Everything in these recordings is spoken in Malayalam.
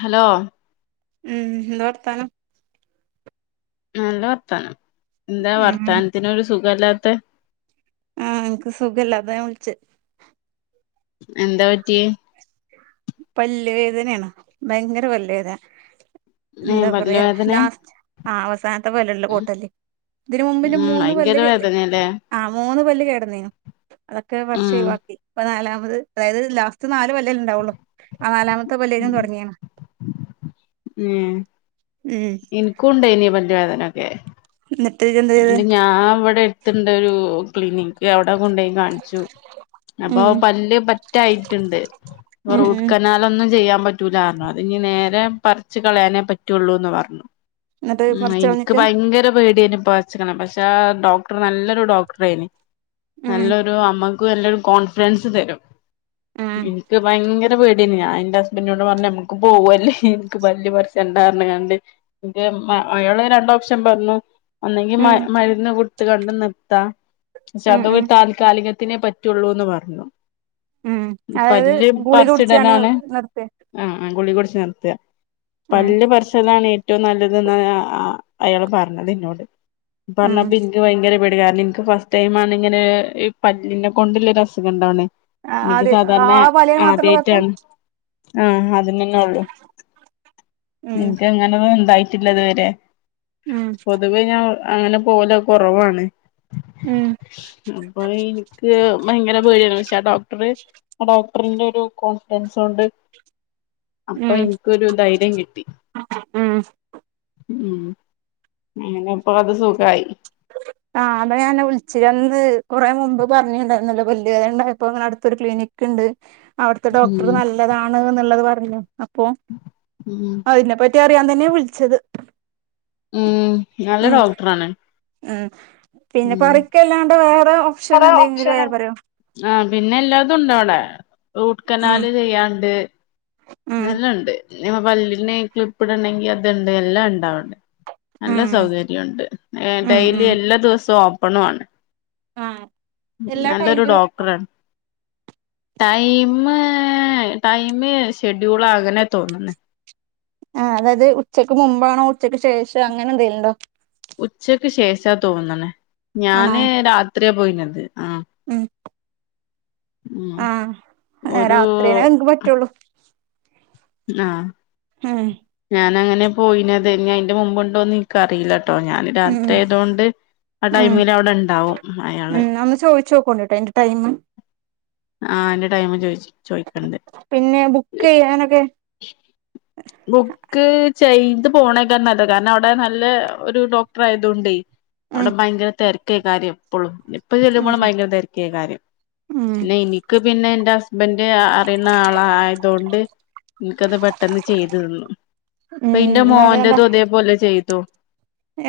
ഹലോ ഉംഹ് എന്താ വർത്താനം നല്ല വർത്താനം എന്താ ഉം വർത്താനത്തിനൊരു സുഖല്ലാ ത്തെ ആഹ് ഇനെക്ക് സുഖല്ലാ അതാ വിളിച്ചെ എന്താ പറ്റി പല്ലുവേദനയാണ് ഭയങ്കര പല്ലുവേദന ഏ എന്താ പല്ല് പറയാ വേദനെ ലാസ്റ്റ് ആ അവസാനത്തെ പല്ല്ള്ളെ കോട്ട്പല്ല് ഇതിന് മുമ്പിൻ്റെ ഉം മൂന്ന് ഭയങ്കര പല്ല് വേദനല്ലേ ആ് മൂന്ന് പല്ല് കേടന്നിനി അതൊക്കെ പറിച്ച് ഉം ഒഴിവാക്കി ഇപ്പൊ നാലാം അത് അതായത് ലാസ്റ്റ് നാല് പല്ലല്ലെ ഉണ്ടാവൊള്ളൂ ആ നാലാമത്തെ ഇപ്പ തുടങ്ങിയാണ് ഉം ഉം എനിക്കും ഉണ്ടേ അതിന് പല്ല് വേദന [unintelligible] അന്നിട്ട് എന്താ ചെയ്തേ ഇവിടെ അടുത്തുണ്ട് ഒരു ക്ലിനിക്ക് അവിടെ കൊണ്ടോയി കാണിച്ചു, അപ്പൊ ഉം പല്ല് പറ്റായിട്ടുണ്ട്, ഉം റൂട്ട് ഉം കനാൽ ഒന്നും ചെയ്യാൻ പറ്റ പറ്റൂല്ല അതിനി നേരെ പറിച്ച കളയാനേ പറ്റുള്ളൂ എന്ന് പറഞ്ഞു. എന്നിട്ട് ഉം, പറിച്ച് എനിക്ക് കളഞ്ഞിക്കാ ഭയങ്കര പേട [unintelligible] [unintelligible] പക്ഷെ ഡോക്ടർ നല്ലൊരു ഡോക്ടർ ആയിന് ഉം നല്ലൊരു അ നമുക്ക് നല്ലൊരു കോൺഫിഡൻസ് തരും ഉം എനിക്ക് ഭയങ്കര എനിക്ക് പേടിയാണ്, ഞാൻ എന്റെ ഹസ്ബൻഡോട് പറഞ്ഞു നമ്മക്ക് പോകല്ലേ, എനിക്ക് പല്ല് പറിക്കണ്ടാന്ന് കണ്ട് എ അയാള് രണ്ട് ഓപ്ഷൻ പറഞ്ഞു. അന്നെങ്കിൽ ഉം മരുന്ന കു എത്ത് കണ്ട നിർത്താ ഉം ചതവ് ഉം താൽകാലിക്ക ത്തിനെ പറ്റുള്ളൂന്ന് പറഞ്ഞു ഉം ഈ അതായത് പല്ല് ഗുളിക പറിച്ച് കുടിച്ചാണ്ട് ഇടലാണ് നിർത്തിയെ ആ ആ ഗുളിക കുടിച്ച് നിർത്താ ഉം പല്ല് പറിച്ചതാണ് ഏറ്റവും നല്ലതെന്ന ആ അയാൾ പറഞ്ഞത് എന്നന്നോട് ഉം പറഞ്ഞപ്പ എനിക്ക് ഭയങ്കര നിങ്ങക് ഫസ്റ്റ് ടൈം ആണ് ഇങ്ങനെ ഈ പല്ലിനെ കൊണ്ടുള്ള അസുഖം ഉണ്ടാവണേ. ആ എനിക്ക് അത് ആ സാധാരണ വലയ മാത്രമേ ഉള്ളൂ കുഴപ്പം ആദ്യായിട്ടാണ് ആ അതിനന്നെ ഉള്ളു, ഉം എനക്ക് അങ്ങനെ എന്തായി പിന്നിത് വരെ ഉം പൊതുവേ ഞാൻ അങ്ങനെ പോലെ കൊറവാണ് ഉം അപ്പൊ എനിക്ക് ഭയങ്കര പേടിയാണ് പച്ചേ ഡോക്ടർ ഡോക്ടറിന്റെ ഒരു കോൺഫിഡൻസ് കൊണ്ട് അപ്പൊ ഉം എനിക്കൊരു ധൈര്യം കിട്ടി ഉം ഉം അങ്ങനെ അപ്പൊ അത് സുഖായി ആഹ് അതെ ഞാൻ വിളിച്ചിരിന്ന് കൊറെ മുമ്പ് പറഞ്ഞിണ്ടായിരുന്നല്ലോ പല്ല് വേദന ഇണ്ടായപ്പൊ ഇങ്ങനെ അടുത്തൊരു ക്ലിനിക്ക് ഇണ്ട്. അവിടുത്തെ ഡോക്ടർ ഉം നല്ലതാണ് എന്നുള്ളത് പറ.. [inaudible] അപ്പൊ ഉം അതിനെ പ.. [unintelligible] അറിയാൻ തന്നെയാ വിളിച്ചത് ഉം നല്ല ഡോക്ടറാണ്. അ പിന്നെ ഉം പറിക്കല്ലാണ്ട് വേറെ ഓപ്ഷൻ കൊറേ എന്തെങ്കിലും വേറെ ഓപ്ഷനാണ് പറയോ ആഹ് പിന്നെ എല്ലാതും ഉണ്ടോ അവിടെ റൂട്ട് ഉം കനാല് ചെയ്യാണ്ട്.. ഉം നല്ലണ്ട് ന പല്ലിന് ക്ലിപ്പിടണങ്കി അത്ണ്ട് എല്ലാം ഉണ്ടാവണ്ടേ നല്ല ഉം സൗകര്യം ഉണ്ട് ഉം ഡെയിലി ഉം എല്ലാ ദിവസവും ഒ.. പണുവാണ് ആ എല്ലാ നല്ലൊരു ടൈമിലും ഉണ്ടോ ഡോക്ടറാണ് ടൈമ് ടൈമ് ചോയിച്ച്.. ഷെഡ്യൂൾ ആകനെ തോന്നുന്നെ ആ അതായത് ഉച്ചക്ക് മുമ്പാണോ ഉച്ചക്ക് ശേഷം അങ്ങനെ എന്തുണ്ടോ ഉച്ചക്ക് ശേഷാ തോന്നണ ആണോ ഞാന് രാത്രി അതേ പോയിന്നത് ഉം ഉം ആ ഒരു രാത്രിനെ എനിക്ക് പറ്റുള്ളൂ ആ ആ ഞാന അങ്ങനെ പോയിന അതിന്റെ മുമ്പുണ്ടോന്ന് നക്ക് അറിയില്ല. കേട്ടോ ഞാന് ഉം രാത്രി ആയതൊണ്ട് ആ ഉം ടൈമില് അവിടെ ഉണ്ടാവും അയാള്. ഉം ഒന്ന് ചോദിച്ചു നോക്കോണ്ടിട്ടോ എന്റെ ടൈം ആ എന്റെ ടൈമ് ചോയിച് ചോയിക്കണ്ട് പിന്നെ ബുക്ക് ചെയ്യാനൊക്കെ ബുക്ക് ചെയ്തു പോണേക്കാണ് നല്ലത് കാരണം അവിടെ നല്ല ഒരു ഡോക്ടർ ആയതൊണ്ടെ ഉം അവിടെ ഭയങ്കര തെര ക്കേക്കാരും എപ്പൊഴും എപ്പ ഉം ചെല്ലുമ്പോളും ഭയങ്കര തെരക്കേക്കാരും ഉം പിന്നെ എനിക്ക് പിന്നെ എന്റ ഹസ്ബന്റ് അറിയുന്ന ആള് ആയതുകൊണ്ട് എനിക്കത് പെ ചെയ്തു തന്നു. ഉം ഇപ്പൊ ഇന്റെ എന്നാ വേണ്ട മോന്റതും ഇതേപോലെ ചെയ് തു.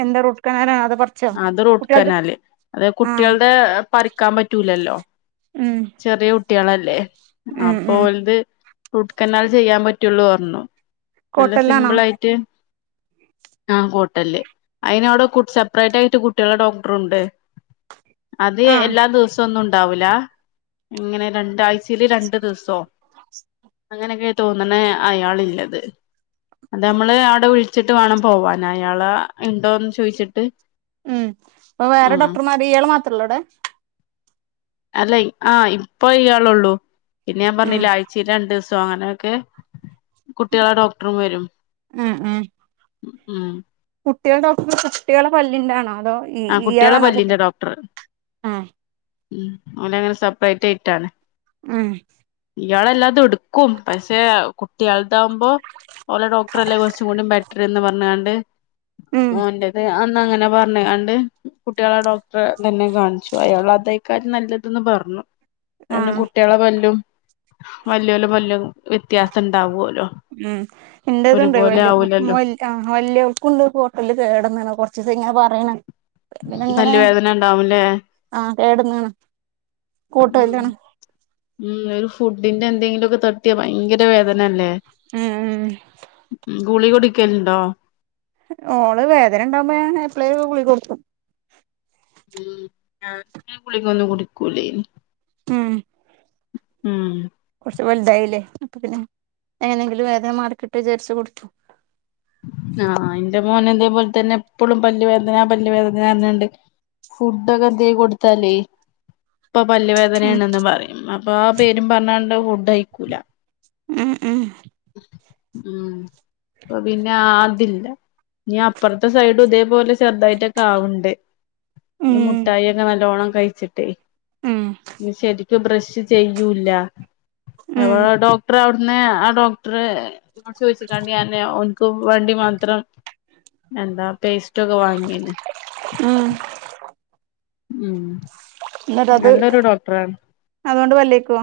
എന്താ റൂട്ട് കനാലാ അത് പറിച്ചോ അത് കുട്ടികൾത് റൂട്ട്ക്കനാല് അത് ആഹ് കുട്ടികളുടെ പറിക്കാൻ പറ്റൂലല്ലോ ഉം ചെറിയ കു കുട്ട്യാളല്ലേ ഉം അപ്പൊ ഉം ഓല്ത് റൂട്ട് കനാൽ ചെയ്യാൻ പറ്റുള്ളു പറഞ്ഞു. നല്ല കോട്ടല്ലാണോ സിമ്പിൾ ആയിട്ട് ആഹ് കോട്ടലില് അയിന് അവിടെ സെപ്പറേറ്റ് ആയിട്ട് കുട്ട്യാളെ ഡോക്ടറുണ്ട് അത് ആഹ് എല്ലാ ദിവസം ഒന്നു ണ്ടാവുല ഇങ്ങനെ രണ്ടാഴ്ച ക്ക് രണ്ട് ദിവസോ അങ്ങനെയൊക്കെ തോന്നണ അയാളില്ലത് ത്. അത് നമ്മള് അവിടെ വിളി ളിച്ചിട്ട് വേണം പോവാൻ അയാള ഉണ്ടോന്ന് ചോയിച്ചിട്ട്. മ്മ് അപ്പൊ വേറെ ഡോക്ടർമാർ ഇയാള് മാത്ര ത്രേ ഉള്ളടെ? അല്ലെ ആഹ് ഇപ്പൊ ഇയാളെ ഉള്ളൂ. പിന്നെ ഞാൻ ഉം പറഞ്ഞില്ലേ ആഴ്ചയില് രണ്ട് ദിവസെ സോ അങ്ങനൊക്കെ കുട്ടികളെ ഡോക്ടറും വരും ഉം മ്മ് കുട്ടികളുടെയോ അപ്പോ കുട്ടികളുടെ പല്ലിന്റൊണോ അതോ ഇ ആഹ് കുട്ടികളെ ഇയാളണോ കുട്ടി ആഹ് മ്മ് ഓല് അങ്ങനെ സെപ്പറേറ്റ് ആയിട്ടാണ് മ്മ് ഇയാളെല്ലാതെടു ക്കും പക്ഷേ കുട്ടികൾതാവുമ്പോ ഓലെ ഡോക്ടർല്ലേ കുറച്ചും കൂടി ബെറ്റർന്ന് പറഞ്ഞാണ്ട് ഉം ഓൻ്റെത് അൻ അങ്ങനെ പറഞ്ഞ് ആ ട് കുട്ടിളെ ഡോക്ടറെ തന്നെ കാണിച്ചു അയാൾ അതായ്കാരം നല്ലതന്ന് പറഞ്ഞു പിന്നെ ആഹ് കുട്ടികളെ പല്ലും വല്ല്യോലെ പല്ലും വ്യത്യാസം ണ്ടാവോൽ ഉം ൻ്റെതുണ്ട് വല്യ ആവൂലല്ലോ മോൽ അ വല്യൾക്കുണ്ട്പൊതല്ല് ലിൽ കേടന്ന്ണ് കൊർച്ചിസയി ങ്ങെനെ പർ റയന പിന്നങ്ങനെ പല്ല് വേദന ഉണ്ടാവുംല്ലേ ആഹ് കേടന്ന്ണ് ഉം കൂട്ടുഅല്ലാണ് ഉം ഒരു ഫുഡിന്റെ എന്തെങ്കിലുക്കെ തട്ടിയാ ഭയങ്കര വേദന അല്ലേ ഉം ഉം ഗുളിക കുടിക്കലുണ്ടോ ഓള് വേദന ണ്ടാവുമ്പോ ഞാൻ എപ്പളേ ഗുളിഗ കൊടുക്കും ഉം കുളികന്നും കുടിക്കൂലേഞ് ഉം ഉം കുറച്ച് വലുതായില്ലേ അപ്പൊ പിന്നെ എങ്ങനെങ്കിലും വേദന മാറിക്കിട്ടൊ വിചാരിച്ചു കൊടുത്തു ആ ഇൻ്റെ മോന് ഇതേ പോൽ തന്നെ എപ്പളും പല്ല് വേദന പല്ല് വേദന ർഞാണ്ട് ഫുഡൊക്കെ എന്തി കൊടുത്താലേ പ്പൊ പല്ല് ഉം വേദനയാണെന്ന് പറയും അപ്പൊ ആ പേരും പറഞ്ഞണ്ട് ണ്ടഹ് ഫുഡ് കഴിക്കൂല ഉം ഉം ഉംഅ പിന്നെ അതില്ല ഞ്ഞി അപ്പർത്തെ സൈഡും ഇതേപോലെ ചെറുതായിട്ടൊക്കെ ആവ്ണ്ട് ഈ ഉം മുട്ടായി ഒക്കെ നല്ലോണ്ണം കഴിച്ചിട്ടേ ഉം മ്മ് ശരി ക്ക് ബ്രഷ് ചെയ്യൂല്ല ഉം ഇവളെ ഡോക്ടർ അവിട് ന്നെ ആ ഡോക്ടറ് തിനോട് ചോയിച്ക്കാണ്ട് ഞാനെ കു വണ്ടി മാത്രം എന്താ പേസ് റ്റൊക്കെ വാങ്ങിന് ഉം ഉം എന്നിട്ട് അത് നല്ലൊരു ഡോക്ടറാണ് അതോണ്ട് പല്ലേക്കൊ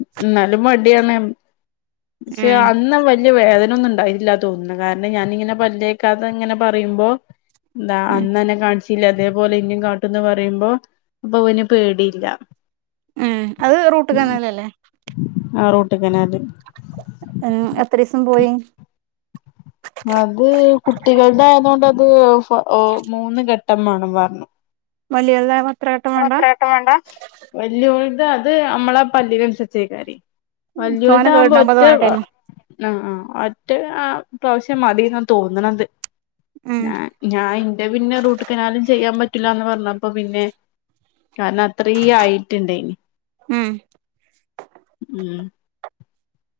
മ് എന്നാലും മടിയാണ് ശ്ശെ ഉം അന്ന് വ വല്യ വേദന ഒന്നും ഉണ്ടായില്ല തോന്നുന്നു കാരണം ഞാനിങ്ങനെ പല്ലക്കാത്ത ഇങ്ങനെ പറയുമ്പോ എന്താ ഉം അന്ന് എന്നെ കാണിച്ചില്ല അതേപോലെ ഇനിയും കാട്ടന്ന് പറയുമ്പോ അപ്പൊ അവന് പേടിയില്ല ഉം അത് റൂട്ട് കന്നലല്ലേ ക്കനെ അത് ഉം എത്രീസം പോയി അത് കുട്ടികള്ടെ ആയത് കൊണ്ട് അത് മൂന്ന് ഘട്ടം മാണം പറ്ന്നു മല്ലിയ [unintelligible] മ ത്ര [unintelligible] വട്ടം വേണ്ട വെല്യ അത് അമ്മളെ പല്ലിനൻസർ ചേക്കാരി തോനെ വല്യോല്താവുമ്പോ കേടുണ്ടാവുമ്പോ ഒറ്റ തോനെ ടൈം ആഹ് ആഹ് അറ്റ് ആ പ്രാവശ്യം മതിന്നാ തോന്ന്ണത് ഉം ഞാൻ ഞായ് [unintelligible] പിന്നെ റൂട്ട് കനാലും ചെയ്യാൻ പറ്റില്ല എന്ന് പറഞ്ഞപ്പൊ പിന്നെ കാര്ണം അത്രേ ആയിട്ട്ണ്ട് ഇനി ഉം ഉം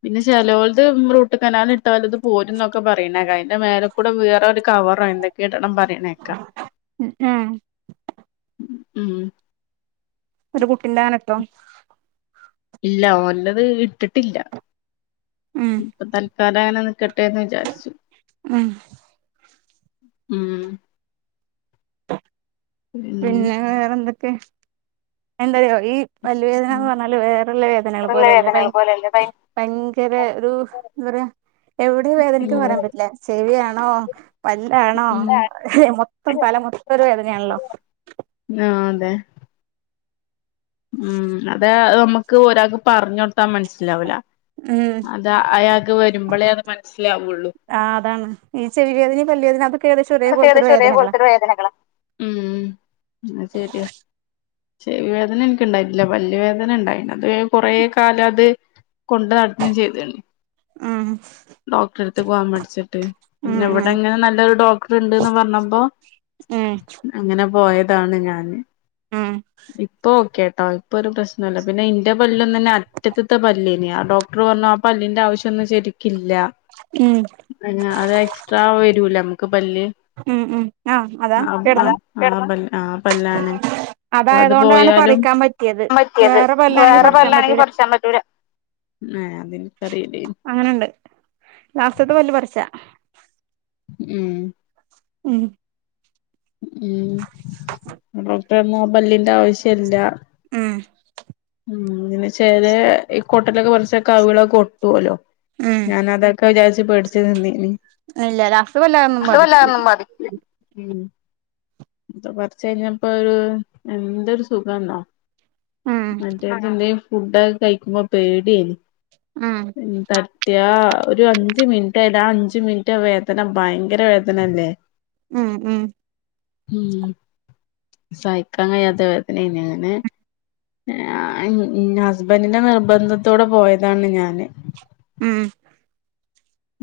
പിന്നെ ചെലോല്ത് റൂ കനാൽ ഇട്ടാൽ ഇത് പോരും ഇന്നൊക്കെ പറ്യണേ അയ്ന്റെ മേലക്കൂടെ വേറെ ഒരു കവറ എന്തൊക്കെയ ഇടണം പറിണേക്ക ഉം ഉം ട്ടം ഇല്ല ഓൻറ്റത് ഇട്ട്ട്ട്ല്ല ഉം ഇപ്പൊ തൽക്കാലം അങ്ങനെ നിക്കട്ടെന്ന് വിചാര്ച്ചു ഉം ഉം പിന്നെ വേറെ എന്തെക്കെ എന്തറയോ ഈ വല്ലുവേദന ഉം എന്ന് പറഞ്ഞാല് വേറെള്ള വേദനകൾ പോലെയല്ലേ ഭയ ഭയങ്കര ഒരു എന്താ പറയയാ എവിടെ വേദനക്ക്ന്ന് പറയാൻ പല്ല് പല്ലുവേദന എന്നു പറഞ്ഞാൽ വേറ ല്ല വേദന പോലെ അല്ല ഭയങ്ക ഒരു എന്ത പറയ എവടെ വേദനിക്കുന്നേ പറയാൻപറ്റില്ല ചെവിയണോ പല്ലാണോ ഉം മൊത്തം തല മൊത്തം ഒരു വേദനയാണല്ലോ ആഹ് ആഹ് അതെ ഉം അതെ നമ്മുക്ക് ഒരാ പറഞ്ഞൊടുത്താ മനസ്സിലാവുല്ല ഉം അത് അയാകെ വരുമ്പോളേ അത് മനസ്സിലാവുള്ളൂ ആ അതാണ് ഈ ചെവി വേദനയും പല്ല് വേദന അതൊക്കെ ഏകദേശം ഒരേ അതൊക്കെ പോലത്തൊരു ഏകദേശം ഒരേ വേദനകളാ പേലത്തൊരു വേദനകളാണ് ഉം അത് ശരിയ ചെവി വേദന ഇൻക്ക് ഇണ്ടായിട്ട്ല്ല പല്ല് വേദന ഇണ്ടായിനി അത് കൊറെ കാലം അത് കൊണ്ട് നടന്ന് ചെയ്തിണ് ഉം ഡോക്ടറെടുത്ത് പോവാൻ മടിച്ചിട്ട് ഉം പിന്നെ ഉം ഇവിടെങ്ങനെ നല്ലൊരു ഡോക് വര്ണ പറ്ഞ്ഞപ്പൊ ഉം അങ്ങനെ പോയതാണ് ഞാന് ഉം ഇപ്പൊ കെ ആ ഇപ്പൊരു പ്രശ്നവുല്ല പിന്നെ ഇന്റെ പല്ലന്നന്നെ അറ്റത്ത്ത്തെ പല്ലേനി ആ ഡോക്ടർ പറഞ്ഞു ആ പല്ലിന്റെ ആവശ്യൊന്നും ശരിക്കില്ല ഉം അയിന് അത് എക്സ്ട്രാ വരൂല നമ്മക്ക് പല്ല് ഉം ഉം ആ അതാ ആ കിടന്ന പല് ആ പല്ലാണ് അ അത് അതായതുകൊണ്ടാണ് പോയാലും പറിക്കാൻ പറ്റിയത് വേറെ പല്ലാണെങ്കി പറിച്ചാൻ പറ്റൂല ഏ അതിനിക്കറീല്ലേനി അങ്ങനെണ്ട് ലാസ്റ്റ്ത്തെ പല്ല് പറിച്ചാ ഉം ഉം ഉം [unintelligible] പെട്ന്നൊ പല്ലിന്റെ ആവശ്യല്ല ഉം ഉം ങ്ങനെ ചെലേ ഈ കോട്ടലൊക്കെ പറിച്ചാ കവികളൊക്കെ ഒട്ടുവല്ലോ ഉം ഞാനതൊക്കെ വിചാ ട്ട് പേടിച്ച് നിന്നീനി ഇല്ല ലാസ്റ്റ് വല്ലാതൊന്നും അത് ബാധിക്കൂ വല്ലാതൊന്നും ഉം ഇത്ര പറ്ച്ചഴിഞ്ഞപ്പോര് എന്തൊരു സുഖാന്നൊ ഉം മറ്റേത് എന്തെ ഫുഡെക്ക് കഴിക്കുമ്പോ പേടിയേനി ഉം തട്ടിയാ ഒരു അഞ്ച്മിനിറ്റ് ആയി രഞ്ച് മിനിറ്റ് വേദന ഭയങ്കര വേദനല്ലേ ഉം ഉം ഉം സഹിക്കാൻ കഴിയാത്ത വേദനേനി ഞാന് ആഹ് ഹസ്‌ബന്റിന്റെ നിർബന്ധത്തോടെ പോയതാണ് ഞാന് ഉം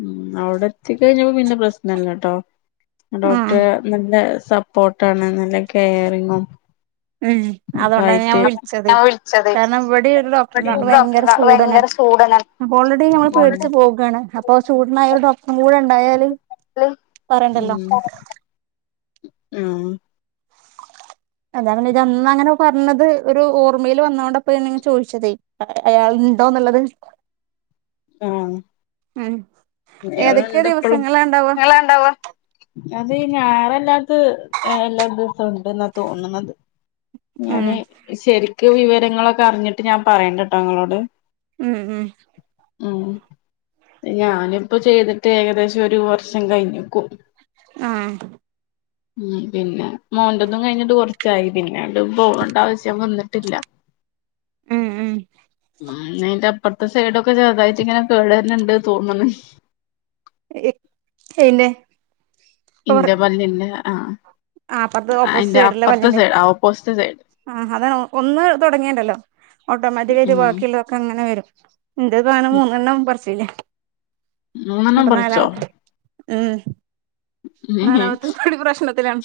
ഉം അവിടെ എത്തിക്കഴിഞ്ഞപ്പോ പിന്നെ പ്രശ്നല്ലട്ടോ ഉം ഡോക്ടർ നല്ല സപ്പോർട്ടാണ് നല്ല കെയറിങ്ങും ഉം ഒക്കെ അതോണ്ടന്നെ ഞാൻ ആയിട്ട് വിളിച്ചത് ഞാൻ വിളിച്ചത് കാരണം ഇവിടെ ഒരു ഇവിടെ ഡോക്ടറെണ്ട് ആള് ഒരു ഭയങ്കര ഡോക്ടറുണ്ട് ആള് ചൂടനാണ് ഭയങ്കര ചൂടനാണ് അപ്പൊ ഓൾറെഡി നമ്മള് ഓൾറെഡി പേടിച്ച് പോകാണ് അപ്പൊ ചൂടനായ ഒരു ഡോ ക്കൂടണ്ടായാലും ഉം ആ അതാ പിന്നെ ഇജന്നങ്ങനെ പറഞ്ഞത് ഒരു ഓർമ്മയിൽ വന്നതോണ്ടപ്പന്ന് ചോദിച്ചതേ അയാള്ണ്ടോന്ന്ള്ളത് ആ ഉം അയാള്ണ്ട്പ്പളും അയാളാടെണ്ടാവോ അത് ഞായറല്ലാത്ത എല്ലാ ദിവസം ഉണ്ടന്നാ തോന്നുന്നത് ഉം ഞാന് ശരിക്ക് വിവരങ്ങളൊക്കെ അറിഞ്ഞിട്ട് ഞാൻ പറയണ്ട കേട്ടോ നിങ്ങളോട് ഉം ഉം ഉം ഞാനും ഇപ്പൊ ചെയ്തിട്ട് ഏകദേശം ഒരു വർഷം കഴിഞ്ഞക്കും ആഹ ഉം പിന്നെ മോന്റതും കഴിഞ്ഞിട്ട കുറച്ച് ച്ചായി പിന്നെണ്ടും പോകണ്ട ആവശ്യം വന്നിട്ടില്ല ഉം ഉം ഉം അയിന്റെ അപ്പുറത്തെ സൈഡോക്കെ ചെറുതായിട്ട് ഇങ്ങനെ കേടവരുന്നണ്ട് തോന്നണ് എ എന്നെ ഇന്റെ പല്ലെന്നേ ആ ആ അപ്പറത്ത് ഓപ്പോസിറ്റ് സൈഡല്ലേ പല്ലല്ലേആ ഓപ്പോസിറ്റ് സൈഡ് അതാണ് ഒന്ന് തുടങ്ങിയണ്ടല്ലോ ഓട്ടോമാറ്റിക്കായിട്ട് ഉം ബാക്കിയുള്ളതൊക്കെങ്ങനെ വരും ഇന്തതും അങ്ങനെ മൂന്നണ്ണം പറിച്ചെ മൂന്നണ്ണം പറിച്ചോ ഉം നാലാമത്തെ കടി പ്രശ്നത്തിലാണ്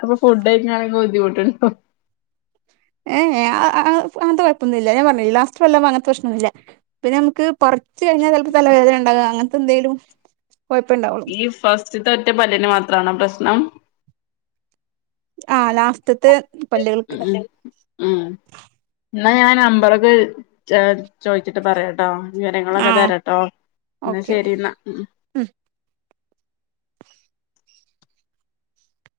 അപ്പൊ ഫുഡ് കഴിക്കാനൊക്കെ [inaudible] ഏ അങ്ങനത്തെ കുഴപ്പൊന്നും ഇല്ല ഞാൻ പറഞ്ഞ ലാസ്റ്റ് വല്ല് അങ്ങനത്തെ പ്രശ്നൊന്നുമില്ല പിന്നെ നമുക്ക് കുറച്ച് കഴിഞ്ഞാൽ ചിലപ്പോ തലവേദന ഉണ്ടാകാം അങ്ങനത്തെ എന്തേലും ഈ ഫസ്റ്റ്ത്തെ ഒറ്റ പല്ലിന് മാത്രണോ പ്രശ്നം ആഹ ലാസ്റ്റ് അറ്റത്തെ പല്ലികൾക്ക് ഉം ഉം എന്നാ ഞാൻ നമ്പറൊക്കെ ചോദിച്ചിട്ട് പറയാട്ടോ വിവരങ്ങളൊക്കെ ആ തരട്ടോ എന്നാ ഓക്കെ ശരി എന്നാ